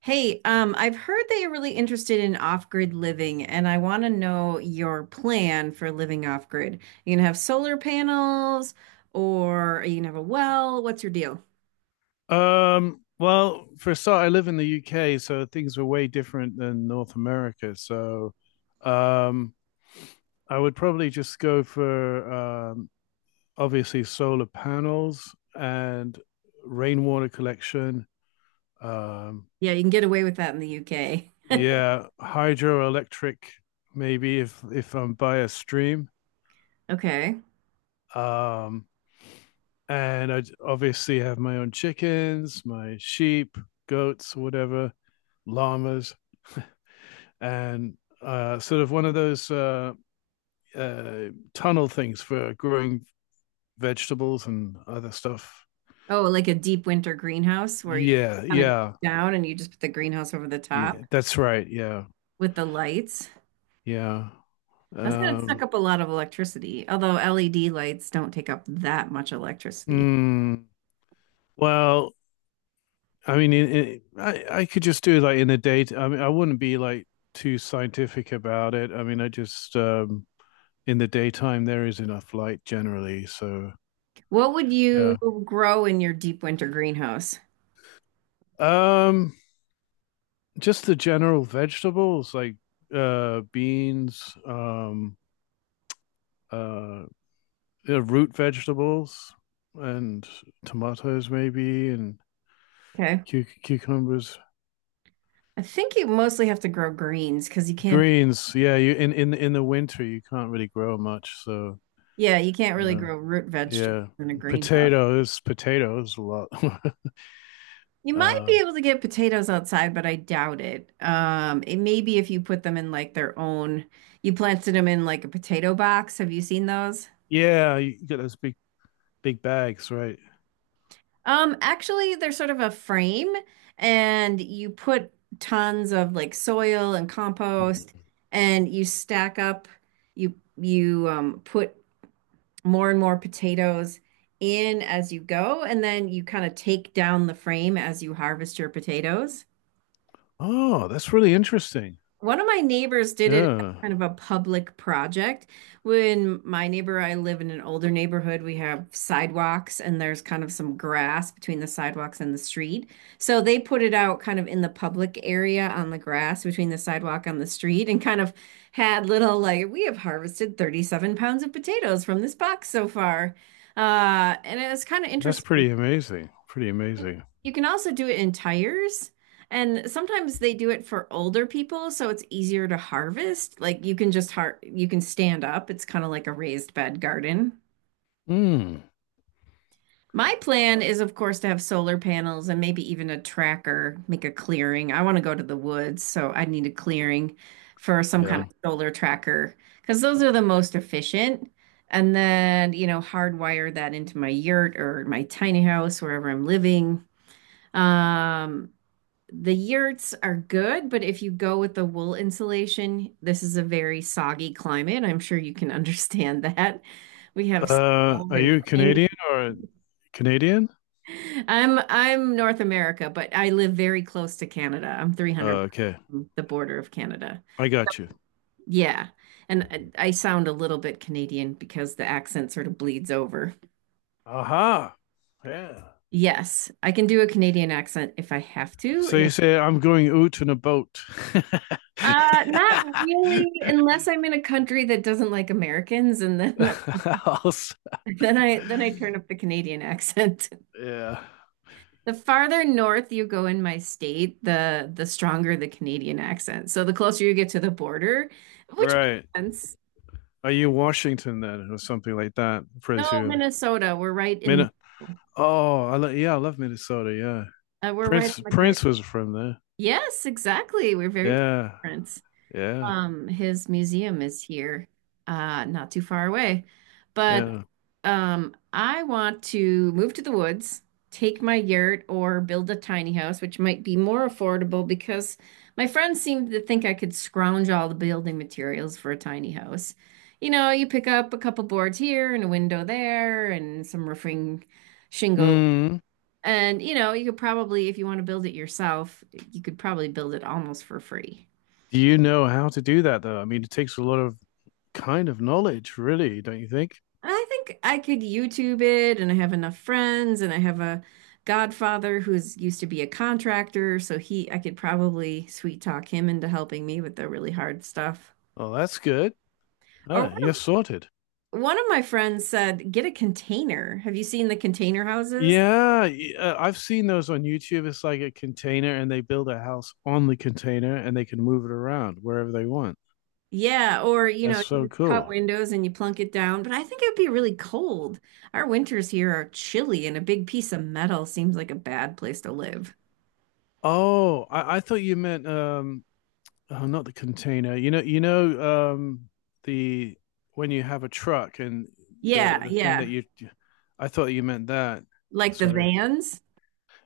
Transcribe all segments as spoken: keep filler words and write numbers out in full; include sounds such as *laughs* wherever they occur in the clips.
Hey, um, I've heard that you're really interested in off-grid living, and I want to know your plan for living off-grid. You gonna have solar panels, or are you gonna have a well? What's your deal? Um, well, for a start, I live in the U K, so things were way different than North America. So, um, I would probably just go for um, obviously solar panels and rainwater collection. Um, Yeah, you can get away with that in the U K. yeah, hydroelectric, maybe if if I'm by a stream. Okay. Um, and I obviously have my own chickens, my sheep, goats, whatever, llamas. *laughs* And uh, sort of one of those uh, uh, tunnel things for growing vegetables and other stuff. Oh, like a deep winter greenhouse where you Yeah, kind of yeah, down and you just put the greenhouse over the top yeah, that's right. Yeah, with the lights. yeah. That's gonna Um, suck up a lot of electricity, although L E D lights don't take up that much electricity. mm, well, I mean, in, in, I I could just do like in the day. I mean, I wouldn't be like too scientific about it. I mean, I just um, in the daytime there is enough light generally, so What would you yeah. grow in your deep winter greenhouse? Um, just the general vegetables like uh beans, um uh yeah, root vegetables and tomatoes maybe and Okay. cu- cucumbers, I think you mostly have to grow greens because you can't, greens, yeah, you in, in in the winter you can't really grow much, so yeah, you can't really yeah, grow root vegetables yeah, in a greenhouse. potatoes potatoes a lot. You *laughs* might uh be able to get potatoes outside, but I doubt it. Um, it may be if you put them in like their own, you planted them in like a potato box. Have you seen those? yeah, you got those big big bags, right? Um, actually, they're sort of a frame and you put tons of like soil and compost Mm. and you stack up, you you um put more and more potatoes in as you go, and then you kind of take down the frame as you harvest your potatoes. Oh, that's really interesting. One of my neighbors did it as Yeah, kind of a public project. When my neighbor, I live in an older neighborhood, we have sidewalks and there's kind of some grass between the sidewalks and the street. So they put it out kind of in the public area on the grass between the sidewalk and the street and kind of had little like, we have harvested thirty-seven pounds of potatoes from this box so far. Uh, and it was kind of that's interesting. pretty amazing pretty amazing You can also do it in tires, and sometimes they do it for older people, so it's easier to harvest. Like you can just har you can stand up. It's kind of like a raised bed garden. Mm. My plan is, of course, to have solar panels and maybe even a tracker, make a clearing. I want to go to the woods, so I need a clearing for some kind Yeah. Yeah. of solar tracker because those are the most efficient. And then, you know, hardwire that into my yurt or my tiny house, wherever I'm living. Um, the yurts are good, but if you go with the wool insulation, this is a very soggy climate. I'm sure you can *laughs* understand that. We have Uh, snow are and you rain. Canadian or Canadian? I'm I'm North America, but I live very close to Canada. I'm three hundred Uh, okay, from the border of Canada. I got you. Yeah. And I I sound a little bit Canadian because the accent sort of bleeds over. Aha. Yeah. Yes, I can do a Canadian accent if I have to. So Yeah. you say I'm going out in a boat. *laughs* Uh, not really, unless I'm in a country that doesn't like Americans, and then Also, Then I then I turn up the Canadian accent. *laughs* yeah. The farther north you go in my state, the the stronger the Canadian accent. So the closer you get to the border, which Right. makes sense. Are you Washington then, or something like that? No, Presume. Minnesota, we're right in the Min- oh, I lo- yeah, I love Minnesota. Yeah. uh, we're right on Prince the great. Prince was from there. Yes, exactly. We're very proud of Yeah. Prince. Yeah. Um, his museum is here, uh, not too far away. But Yeah. Um, I want to move to the woods, take my yurt, or build a tiny house, which might be more affordable because my friends seem to think I could scrounge all the building materials for a tiny house. You know, you pick up a couple boards here and a window there and some roofing shingle. Mm. And, you know, you could probably, if you want to build it yourself, you could probably build it almost for free. Do you know how to do that though? I mean, it takes a lot of kind of knowledge, really, don't you think? I think I could YouTube it, and I have enough friends, and I have a godfather who's used to be a contractor, so he I could probably sweet talk him into helping me with the really hard stuff. Oh, that's good. Or Oh, one you're sorted. of one of my friends said, get a container. Have you seen the container houses? Yeah, uh, I've seen those on YouTube. It's like a container, and they build a house on the container, and they can move it around wherever they want. Yeah, or you That's know, you so just cut cool. windows and you plunk it down, but I think it would be really cold. Our winters here are chilly, and a big piece of metal seems like a bad place to live. Oh, I, I thought you meant um, oh, not the container. You know, you know, um, the when you have a truck and the Yeah, the thing that yeah. you, I thought you meant that. Like the Sorry. vans,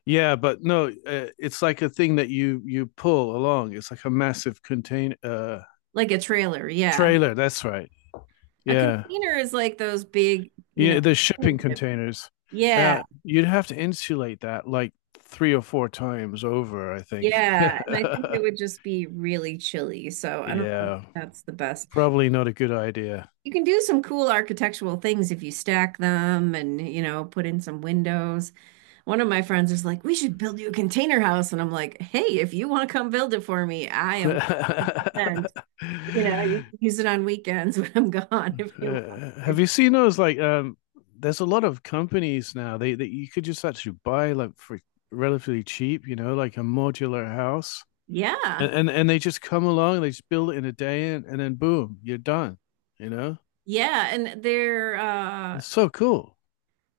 Yeah, but no, uh, it's like a thing that you you pull along. It's like a massive contain uh like a trailer. Yeah. trailer. That's right. A Yeah, container is like those big, you know, yeah. The container shipping ships. containers. Yeah, Uh, you'd have to insulate that like three or four times over, I think. yeah. And I think *laughs* it would just be really chilly. So I don't know if Yeah, that's the best. probably not a good idea. You can do some cool architectural things if you stack them and, you know, put in some windows. One of my friends is like, we should build you a container house. And I'm like, hey, if you want to come build it for me, I am one hundred percent. You know, you can *laughs* use it on weekends *laughs* when I'm gone if you want Uh, to. have you seen those like um there's a lot of companies now they that you could just actually buy like for relatively cheap, you know, like a modular house. Yeah. And and, and they just come along, they just build it in a day, and, and then boom, you're done. You know? Yeah, and they're uh It's so cool.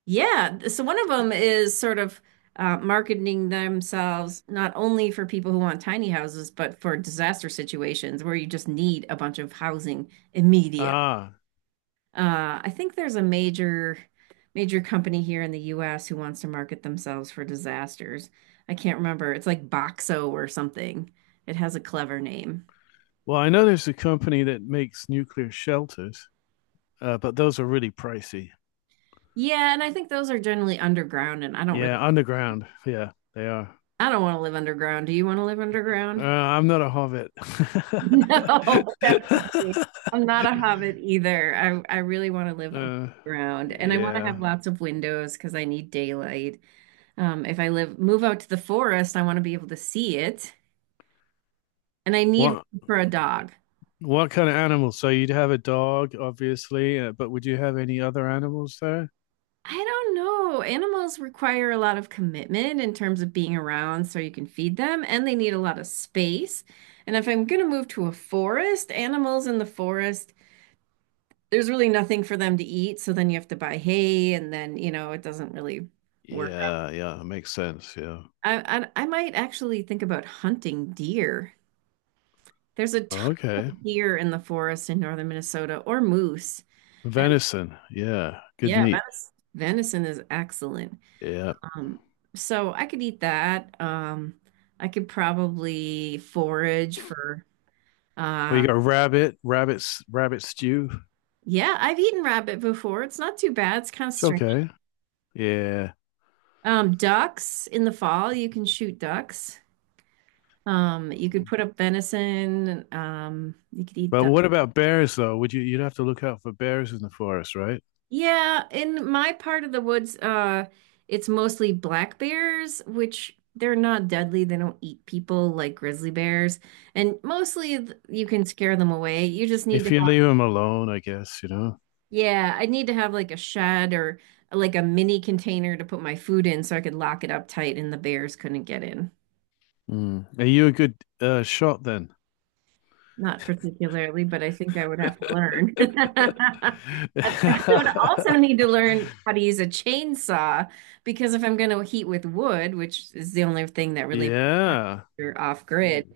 Yeah. So one of them is sort of uh, marketing themselves not only for people who want tiny houses, but for disaster situations where you just need a bunch of housing immediate. Ah. Uh, I think there's a major, major company here in the U S who wants to market themselves for disasters. I can't remember. It's like Boxo or something. It has a clever name. Well, I know there's a company that makes nuclear shelters, uh, but those are really pricey. Yeah, and I think those are generally underground, and I don't really, Yeah, underground. Yeah, they are. I don't want to live underground. Do you want to live Uh, underground? I'm not a hobbit. No, *laughs* definitely. I'm not a *laughs* hobbit either. I, I really want to live above Uh, ground and I want to yeah. have lots of windows because I need daylight. Um, if I live move out to the forest, I want to be able to see it and I need What room for a dog. what kind of animals? So you'd have a dog, obviously, uh, but would you have any other animals there? I don't know. Animals require a lot of commitment in terms of being around so you can feed them and they need a lot of space. And if I'm going to move to a forest, animals in the forest there's really nothing for them to eat, so then you have to buy hay, and then you know it doesn't really work. Yeah, yeah, makes sense. Yeah. I I, I might actually think about hunting deer. There's a ton Okay. of deer in the forest in northern Minnesota, or moose, and Venison. Yeah, good yeah, meat. venis- venison is excellent. Yeah. Um, so I could eat that. Um, I could probably forage for. Well, Uh, you got rabbit, rabbits, rabbit stew. yeah, I've eaten rabbit before. It's not too bad. It's kind of It's strange. okay. Yeah. Um, ducks in the fall, you can shoot ducks. Um, you could put up venison. Um, you could eat But duck. what about bears though? Would you you'd have to look out for bears in the forest, right? Yeah, in my part of the woods, uh, it's mostly black bears, which they're not deadly. They don't eat people like grizzly bears, and mostly th- you can scare them away. You just need to If you have, leave them alone, I guess, you know. yeah, I need to have like a shed or like a mini container to put my food in so I could lock it up tight and the bears couldn't get in. Mm. Are you a good uh, shot then? Not particularly, but I think I would have to learn. *laughs* I would also *laughs* need to learn how to use a chainsaw because if I'm going to heat with wood, which is the only thing that really Yeah. you're off grid, Mm.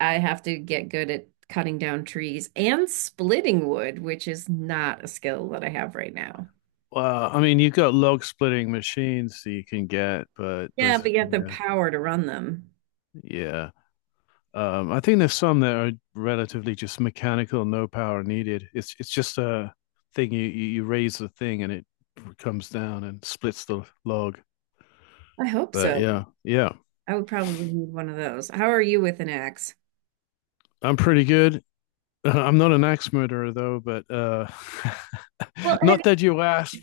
I have to get good at cutting down trees and splitting wood, which is not a skill that I have right now. Well, I mean, you've got log splitting machines that you can get, but Yeah, those, but you have the yeah, power to run them. yeah. Um, I think there's some that are relatively just mechanical, no power needed. It's it's just a thing you you, raise the thing and it comes down and splits the log. I hope But so. yeah, yeah, I would probably need one of those. How are you with an axe? I'm pretty good. *laughs* I'm not an axe murderer though, but uh, Well, *laughs* have, not that you asked.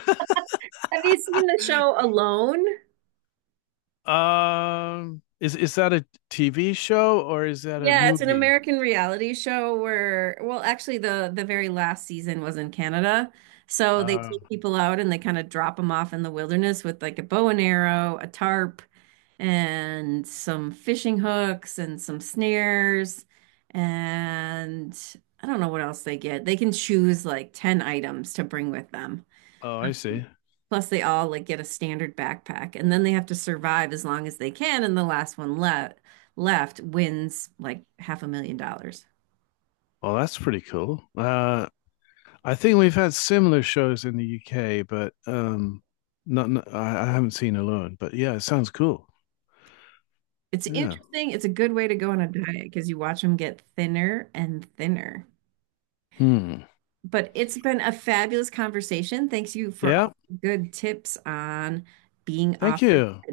*laughs* have you seen the show Alone? um, is is that a T V show or is that a Yeah, it's an movie? American reality show where, well, actually the the very last season was in Canada. So they Uh, take people out and they kind of drop them off in the wilderness with like a bow and arrow, a tarp, and some fishing hooks and some snares. And I don't know what else they get. They can choose like ten items to bring with them. oh, I see. Plus, they all like get a standard backpack, and then they have to survive as long as they can, and the last one left left wins like half a million dollars. Well, that's pretty cool. Uh, I think we've had similar shows in the U K, but um, not, not- I, I haven't seen Alone. But yeah, it sounds cool. It's Yeah. interesting. It's a good way to go on a diet because you watch them get thinner and thinner. Hmm. But it's been a fabulous conversation. Thanks you for all Yeah. the good tips on being off. Thank you.